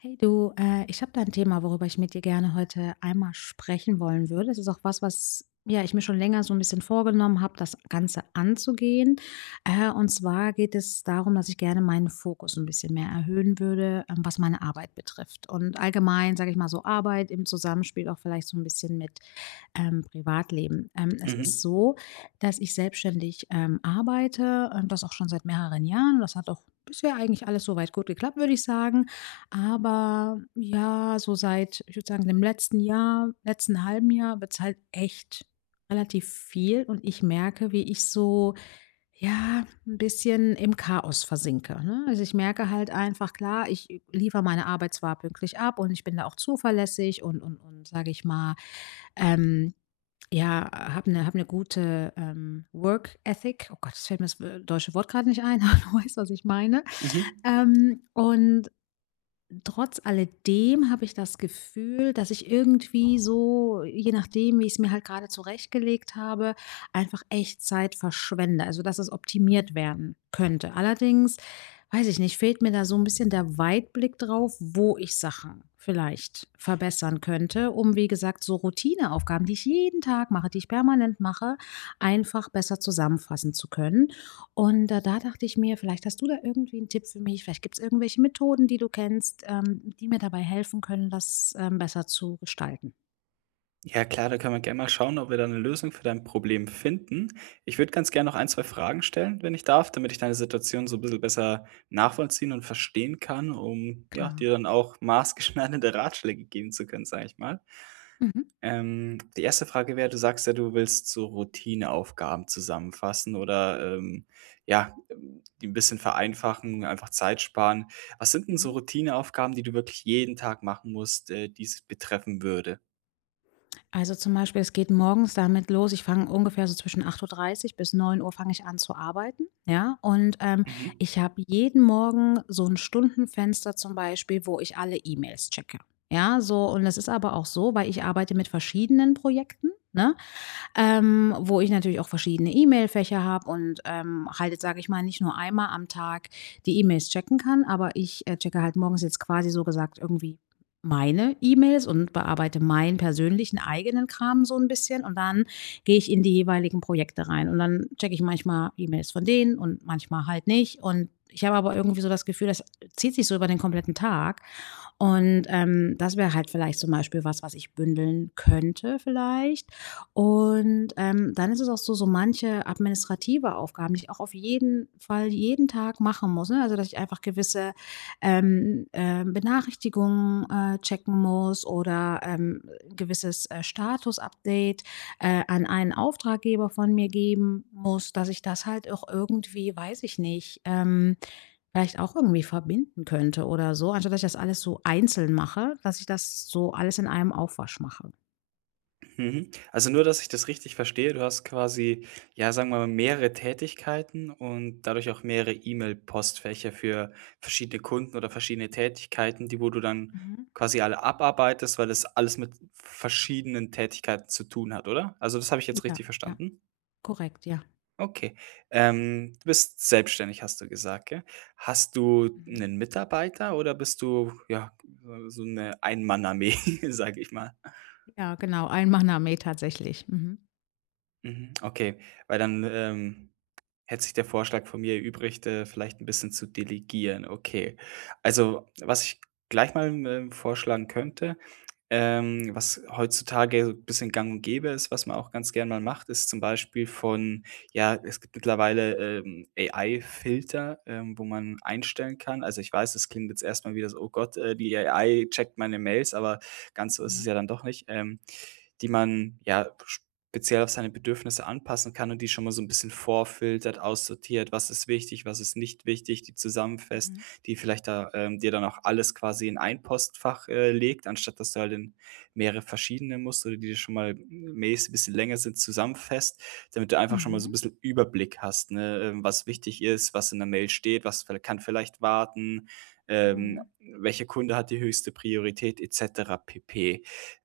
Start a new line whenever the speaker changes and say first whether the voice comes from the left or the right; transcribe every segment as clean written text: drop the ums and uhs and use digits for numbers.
left: Hey du, ich habe da ein Thema, worüber ich mit dir gerne heute einmal sprechen wollen würde. Es ist auch was, was ja, ich mir schon länger so ein bisschen vorgenommen habe, das Ganze anzugehen. Und zwar geht es darum, dass ich gerne meinen Fokus ein bisschen mehr erhöhen würde, was meine Arbeit betrifft. Und allgemein, sage ich mal so, Arbeit im Zusammenspiel auch vielleicht so ein bisschen mit Privatleben. Es ist
right: Mhm,
left: so, dass ich selbstständig arbeite, das auch schon seit mehreren Jahren. Das hat auch bisher eigentlich alles soweit gut geklappt, würde ich sagen. Aber ja, so seit, ich würde sagen, dem letzten Jahr, letzten halben Jahr wird es halt echt relativ viel und ich merke, wie ich so, ja, ein bisschen im Chaos versinke, ne? Also, ich merke halt einfach, klar, ich liefere meine Arbeit zwar pünktlich ab und ich bin da auch zuverlässig und sage ich mal, ähm, ja, habe 'ne gute, Work Ethic. Oh Gott, das fällt mir das w deutsche Wort gerade nicht ein, aber du weißt, was ich meine.
right: mhm.
left: Und trotz alledem habe ich das Gefühl, dass ich irgendwie so, je nachdem, wie ich es mir halt gerade zurechtgelegt habe, einfach echt Zeit verschwende. Also, dass es optimiert werden könnte. Allerdings, weiß ich nicht, fehlt mir da so ein bisschen der Weitblick drauf, wo ich Sachen vielleicht verbessern könnte, um, wie gesagt, so Routineaufgaben, die ich jeden Tag mache, die ich permanent mache, einfach besser zusammenfassen zu können. Und, da dachte ich mir, vielleicht hast du da irgendwie einen Tipp für mich. Vielleicht gibt es irgendwelche Methoden, die du kennst, die mir dabei helfen können, das, besser zu gestalten.
right: Ja klar, da können wir gerne mal schauen, ob wir da eine Lösung für dein Problem finden. Ich würde ganz gerne noch ein 2 Fragen stellen, wenn ich darf, damit ich deine Situation so ein bisschen besser nachvollziehen und verstehen kann, um, ja,
left: Klar.
right: dir dann auch maßgeschneiderte Ratschläge geben zu können, sage ich mal.
left: Mhm.
right: Die erste Frage wäre, du sagst ja, du willst so Routineaufgaben zusammenfassen oder, ja, die 'n bisschen vereinfachen, einfach Zeit sparen. Was sind denn so
left: Mhm.
right: Routineaufgaben, die du wirklich jeden Tag machen musst, die's betreffen würde?
left: Also, zum Beispiel, es geht morgens damit los, ich fange ungefähr so zwischen 8:30 bis 9:00 fange ich an zu arbeiten, ja? Und,
right: Mhm.
left: ich habe jeden Morgen so ein Stundenfenster zum Beispiel, wo ich alle E-Mails checke. Ja, so, und das ist aber auch so, weil ich arbeite mit verschiedenen Projekten, ne? Wo ich natürlich auch verschiedene E-Mail-Fächer habe und halt jetzt, sage ich mal, nicht nur einmal am Tag die E-Mails checken kann, aber ich checke halt morgens jetzt quasi so gesagt irgendwie meine E-Mails und bearbeite meinen persönlichen eigenen Kram so ein bisschen und dann gehe ich in die jeweiligen Projekte rein und dann checke ich manchmal E-Mails von denen und manchmal halt nicht, und ich habe aber irgendwie so das Gefühl, das zieht sich so über den kompletten Tag und, das wäre halt vielleicht zum Beispiel was, was ich bündeln könnte vielleicht. Und, dann ist es auch so, so manche administrative Aufgaben, die ich auch auf jeden Fall jeden Tag machen muss, ne? Also, dass ich einfach gewisse, Benachrichtigungen, checken muss oder, ein gewisses, Status-Update, an einen Auftraggeber von mir geben muss, dass ich das halt auch irgendwie, weiß ich nicht, vielleicht auch irgendwie verbinden könnte oder so, anstatt dass ich das alles so einzeln mache, dass ich das so alles in einem Aufwasch mache.
right: Mhm. Also nur, dass ich das richtig verstehe, du hast quasi, ja, sagen wir mal, mehrere Tätigkeiten und dadurch auch mehrere E-Mail-Postfächer für verschiedene Kunden oder verschiedene Tätigkeiten, die wo du dann
left: Mhm.
right: quasi alle abarbeitest, weil es alles mit verschiedenen Tätigkeiten zu tun hat, oder? Also das habe ich jetzt
left: Ja,
right: richtig
left: ja,
right: verstanden?
left: korrekt, ja.
right: Okay. Du bist selbstständig, hast du gesagt, gell? Hast du
left: Mhm.
right: einen Mitarbeiter oder bist du, ja, so eine Ein-Mann-Armee, sage ich mal?
left: Ja, genau, ein Maknae tatsächlich. Mhm.
right: Mhm, okay, weil dann, hätte sich der Vorschlag von mir erübrigt, vielleicht ein bisschen zu delegieren. Okay. Also, was ich gleich mal, vorschlagen könnte, was heutzutage so 'n bisschen gang und gäbe ist, was man auch ganz gern mal macht, ist zum Beispiel von ja, es gibt mittlerweile, AI-Filter, wo man einstellen kann. Also, ich weiß, das klingt jetzt erstmal mal wieder so: „Oh Gott, die AI checkt meine Mails“, aber ganz so ist es
left: Mhm.
right: ja dann doch nicht, die man ja speziell auf seine Bedürfnisse anpassen kann und die schon mal so ein bisschen vorfiltert, aussortiert, was ist wichtig, was ist nicht wichtig, die zusammenfasst,
left: Mhm.
right: die vielleicht da, dir dann auch alles quasi in ein Postfach, legt, anstatt dass du halt in mehrere verschiedene musst oder die schon mal mäßig ein bisschen länger sind, zusammenfasst, damit du einfach schon mal so 'n
left: Mhm.
right: bisschen Überblick hast, ne, was wichtig ist, was in der Mail steht, was viellei kann vielleicht warten,
left: Mhm.
right: welcher Kunde hat die höchste Priorität et cetera pp.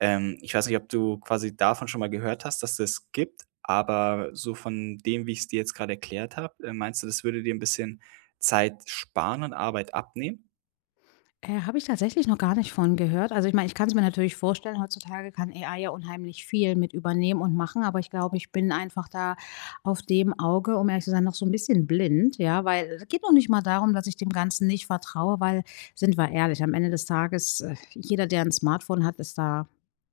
right: Ich weiß nicht, ob du quasi davon schon mal gehört hast, dass es das gibt, aber so von dem, wie ich es dir jetzt gerade erklärt habe, meinst du, das würde dir ein bisschen Zeit sparen und Arbeit abnehmen?
left: Habe ich tatsächlich noch gar nicht von gehört. Also, ich meine, ich kann es mir natürlich vorstellen, heutzutage kann A I ja unheimlich viel mit übernehmen und machen, aber ich glaube, ich bin einfach da auf dem Auge, um ehrlich zu sein, noch so ein bisschen blind, ja, weil es geht noch nicht mal darum, dass ich dem Ganzen nicht vertraue, weil, sind wir ehrlich, am Ende des Tages, jeder, der ein Smartphone hat, ist da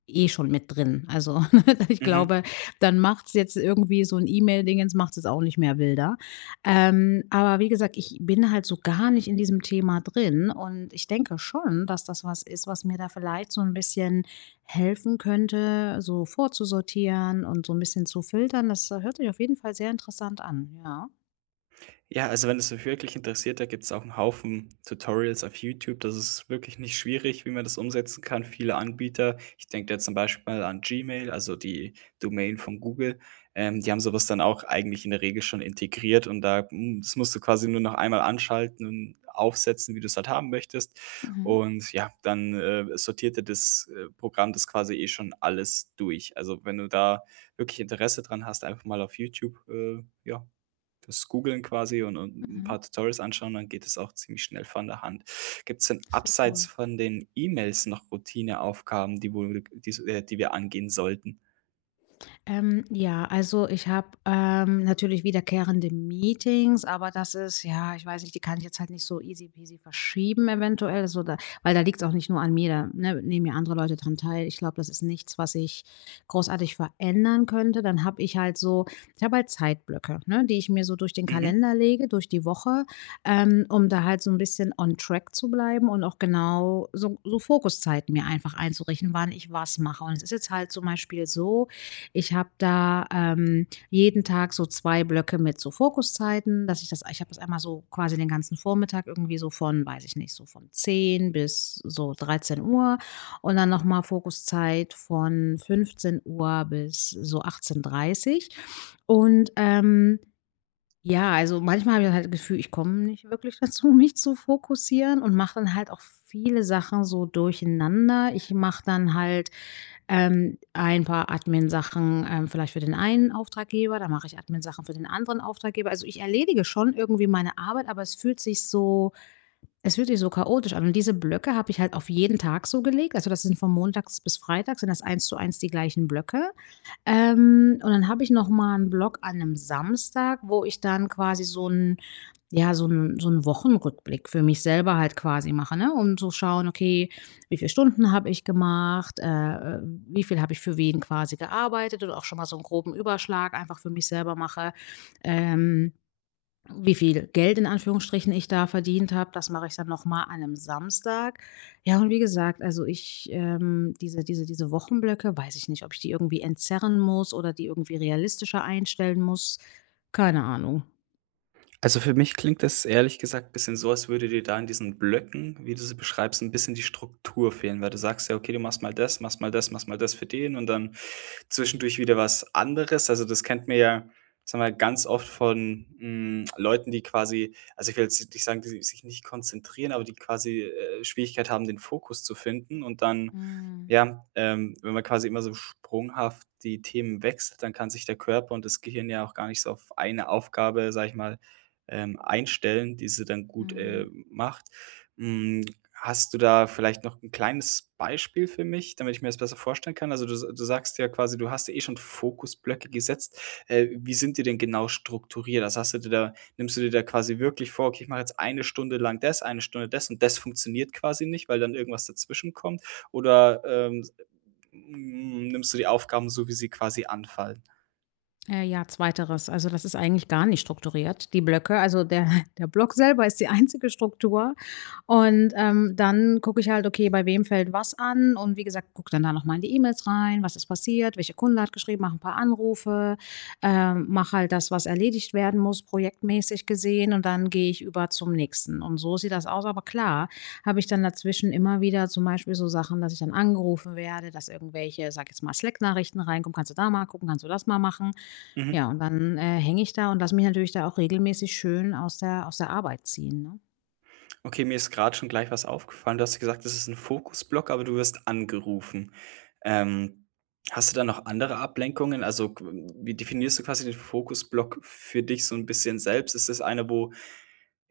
left: eh schon mit drin. Also, ich glaube, dann macht es jetzt irgendwie so ein E-Mail-Dingens, macht es auch nicht mehr wilder. Aber wie gesagt, ich bin halt so gar nicht in diesem Thema drin und ich denke schon, dass das was ist, was mir da vielleicht so ein bisschen helfen könnte, so vorzusortieren und so ein bisschen zu filtern. Das hört sich auf jeden Fall sehr interessant an, ja.
right: Ja, also wenn es dich wirklich interessiert, da gibt es auch einen Haufen Tutorials auf YouTube. Das ist wirklich nicht schwierig, wie man das umsetzen kann. Viele Anbieter, ich denke da zum Beispiel mal an Gmail, also die Domain von Google, die haben sowas dann auch eigentlich in der Regel schon integriert und da m das musst du quasi nur noch einmal anschalten und aufsetzen, wie du es halt haben möchtest.
left: Mhm,
right: Und ja, dann, sortiert dir das, Programm das quasi eh schon alles durch. Also, wenn du da wirklich Interesse dran hast, einfach mal auf YouTube, ja, das Googlen quasi und 'n
left: mhm.
right: paar Tutorials anschauen, dann geht es auch ziemlich schnell von der Hand. Gibt es denn
left: Sehr
right: abseits
left: cool.
right: von den E-Mails noch Routineaufgaben, die wohl die die wir angehen sollten?
left: Ja, also ich habe, natürlich wiederkehrende Meetings, aber das ist ja, ich weiß nicht, die kann ich jetzt halt nicht so easy peasy verschieben eventuell, so da, weil da liegt's auch nicht nur an mir, da, ne, nehmen ja andere Leute dran teil. Ich glaube, das ist nichts, was ich großartig verändern könnte. Dann habe ich halt so, ich habe halt Zeitblöcke, ne, die ich mir so durch den
right: Mhm.
left: Kalender lege, durch die Woche, um da halt so ein bisschen on track zu bleiben und auch genau so, so Fokuszeiten mir einfach einzurichten, wann ich was mache. Und es ist jetzt halt zum Beispiel so, ich habe da, jeden Tag so 2 Blöcke mit so Fokuszeiten, dass ich das, ich habe das einmal so quasi den ganzen Vormittag irgendwie so von, weiß ich nicht, so von 10 bis so 13 Uhr und dann nochmal Fokuszeit von 15 Uhr bis so 18:30 Uhr. Und, ja, also manchmal habe ich halt das Gefühl, ich komme nicht wirklich dazu, mich zu fokussieren und mache dann halt auch viele Sachen so durcheinander. Ich mache dann halt ein paar Admin-Sachen, vielleicht für den einen Auftraggeber, dann mache ich Admin-Sachen für den anderen Auftraggeber. Also ich erledige schon irgendwie meine Arbeit, aber es fühlt sich so chaotisch an. Und diese Blöcke habe ich halt auf jeden Tag so gelegt. Also das sind von montags bis freitags, sind das eins zu eins die gleichen Blöcke. Und dann habe ich noch mal einen Blog an einem Samstag, wo ich dann quasi so ein ja, so ein Wochenrückblick für mich selber halt quasi mache, ne, um zu schauen: „Okay, wie viele Stunden habe ich gemacht? Äh, Wie viel habe ich für wen quasi gearbeitet?“ Und auch schon mal so einen groben Überschlag einfach für mich selber mache. Ähm, wie viel Geld in Anführungsstrichen ich da verdient habe, das mache ich dann noch mal an einem Samstag. Ja, und wie gesagt, also ich, diese Wochenblöcke, weiß ich nicht, ob ich die irgendwie entzerren muss oder die irgendwie realistischer einstellen muss. Keine Ahnung.
right: Also, für mich klingt das ehrlich gesagt ein bisschen so, als würde dir da in diesen Blöcken, wie du sie beschreibst, ein bisschen die Struktur fehlen, weil du sagst ja: „Okay, du machst mal das, machst mal das, machst mal das für den und dann“ zwischendurch wieder was anderes. Also, das kennt man ja, sagen wir, ganz oft von, Leuten, die quasi, also, ich will jetzt nicht sagen, die sich nicht konzentrieren, aber die quasi, Schwierigkeit haben, den Fokus zu finden und dann,
left: Mhm,
right: ja, wenn man quasi immer so sprunghaft die Themen wechselt, dann kann sich der Körper und das Gehirn ja auch gar nicht so auf eine Aufgabe, sage ich mal, einstellen, die sie dann gut,
left: mhm.
right: macht. Hm, Hast du da vielleicht noch ein kleines Beispiel für mich, damit ich mir das besser vorstellen kann? Also, du sagst ja quasi, du hast ja eh schon Fokusblöcke gesetzt. Wie sind die denn genau strukturiert? Also, hast du dir da nimmst du dir da quasi wirklich vor: „Okay, ich mache jetzt eine Stunde lang das, eine Stunde das“ und das funktioniert quasi nicht, weil dann irgendwas dazwischen kommt. Oder, nimmst du die Aufgaben so, wie sie quasi anfallen?
left: Ja, zweiteres. Also, das ist eigentlich gar nicht strukturiert, die Blöcke. Also, der der Block selber ist die einzige Struktur. Und, dann gucke ich halt, okay, bei wem fällt was an und wie gesagt, gucke dann da noch mal in die E-Mails rein, was ist passiert, welcher Kunde hat geschrieben, mache ein paar Anrufe, mache halt das, was erledigt werden muss, projektmäßig gesehen, und dann gehe ich über zum Nächsten. Und so sieht das aus, aber klar, habe ich dann dazwischen immer wieder zum Beispiel so Sachen, dass ich dann angerufen werde, dass irgendwelche, sag jetzt mal, Slack-Nachrichten reinkommen: „Kannst du da mal gucken? Kannst du das mal machen?“
right: Mhm.
left: Ja, und dann, hänge ich da und lasse mich natürlich da auch regelmäßig schön aus der Arbeit ziehen, ne?
right: Okay, mir ist gerade schon gleich was aufgefallen. Du hast ja gesagt, das ist ein Fokusblock, aber du wirst angerufen. Ähm, Hast du da noch andere Ablenkungen? Also, qu wie definierst du quasi den Fokusblock für dich so ein bisschen selbst? Ist das einer, wo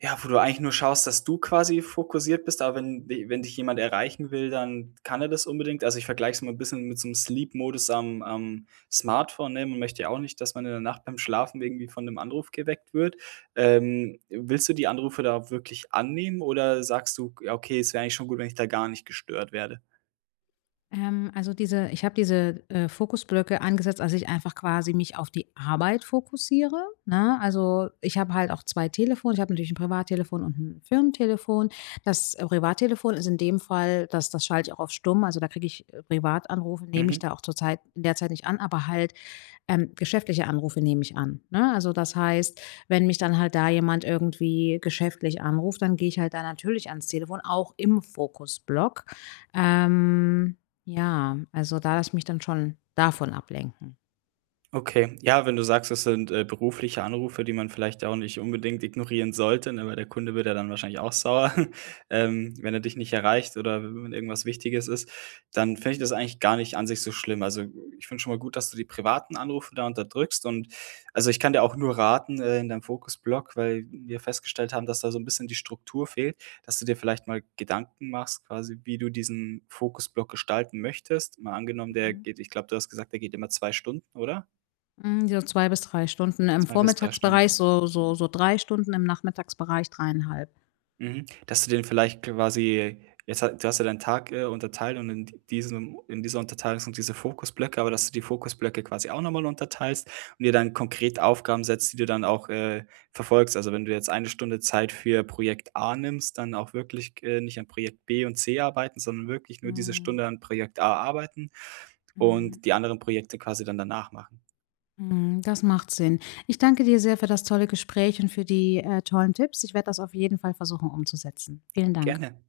right: ja, wo du eigentlich nur schaust, dass du quasi fokussiert bist, aber wenn dich jemand erreichen will, dann kann er das unbedingt. Also, ich vergleiche es immer 'n bisschen mit so einem Sleep-Modus am Smartphone, ne? Man möchte ja auch nicht, dass man in der Nacht beim Schlafen irgendwie von 'nem Anruf geweckt wird. Willst du die Anrufe da wirklich annehmen oder sagst du: „Ja, okay, es wäre eigentlich schon gut, wenn ich da gar nicht gestört werde?“
left: Also diese ich habe diese, Fokusblöcke angesetzt, als ich einfach quasi mich auf die Arbeit fokussiere, ne? Also, ich habe halt auch 2 Telefone. Ich habe natürlich ein Privattelefon und ein Firmentelefon. Das Privattelefon ist in dem Fall das, das schalte ich auch auf stumm. Also, da kriege ich, Privatanrufe nehme ich
right: Mhm.
left: da auch zurzeit in der Zeit nicht an, aber halt geschäftliche Anrufe nehme ich an, ne? Also, das heißt, wenn mich dann halt da jemand irgendwie geschäftlich anruft, dann gehe ich halt da natürlich ans Telefon, auch im Fokusblock. Ähm, ja, also, da lasse ich mich dann schon davon ablenken.
right: Okay. Ja, wenn du sagst, das sind, berufliche Anrufe, die man vielleicht auch nicht unbedingt ignorieren sollte, ne, weil der Kunde wird ja dann wahrscheinlich auch sauer, wenn er dich nicht erreicht oder wenn irgendwas Wichtiges ist, dann finde ich das eigentlich gar nicht an sich so schlimm. Also, ich finde schon mal gut, dass du die privaten Anrufe da unterdrückst und also, ich kann dir auch nur raten, in deinem Fokusblock, weil wir festgestellt haben, dass da so ein bisschen die Struktur fehlt, dass du dir vielleicht mal Gedanken machst quasi, wie du diesen Fokusblock gestalten möchtest. Mal angenommen, der
left: Mhm.
right: geht ich glaube, du hast gesagt, der geht immer 2 Stunden, oder?
left: Hm, so 2 bis 3 Stunden im
right: Zwei bis 3
left: Vormittagsbereich,
right: Stunden.
left: so 3 Stunden, im Nachmittagsbereich dreieinhalb.
right: Mhm. Dass du den vielleicht quasi jetzt ha du hast ja deinen Tag, unterteilt und in dieser Unterteilung sind diese Fokusblöcke, aber dass du die Fokusblöcke quasi auch noch mal unterteilst und dir dann konkret Aufgaben setzt, die du dann auch, verfolgst. Also, wenn du jetzt eine Stunde Zeit für Projekt A nimmst, dann auch wirklich, nicht an Projekt B und C arbeiten, sondern wirklich nur diese
left: Mhm,
right: Stunde an Projekt A arbeiten
left: mhm,
right: und die anderen Projekte quasi dann danach machen.
left: mhm, das macht Sinn. Ich danke dir sehr für das tolle Gespräch und für die, tollen Tipps. Ich werde das auf jeden Fall versuchen umzusetzen. Vielen Dank.
right: Gerne.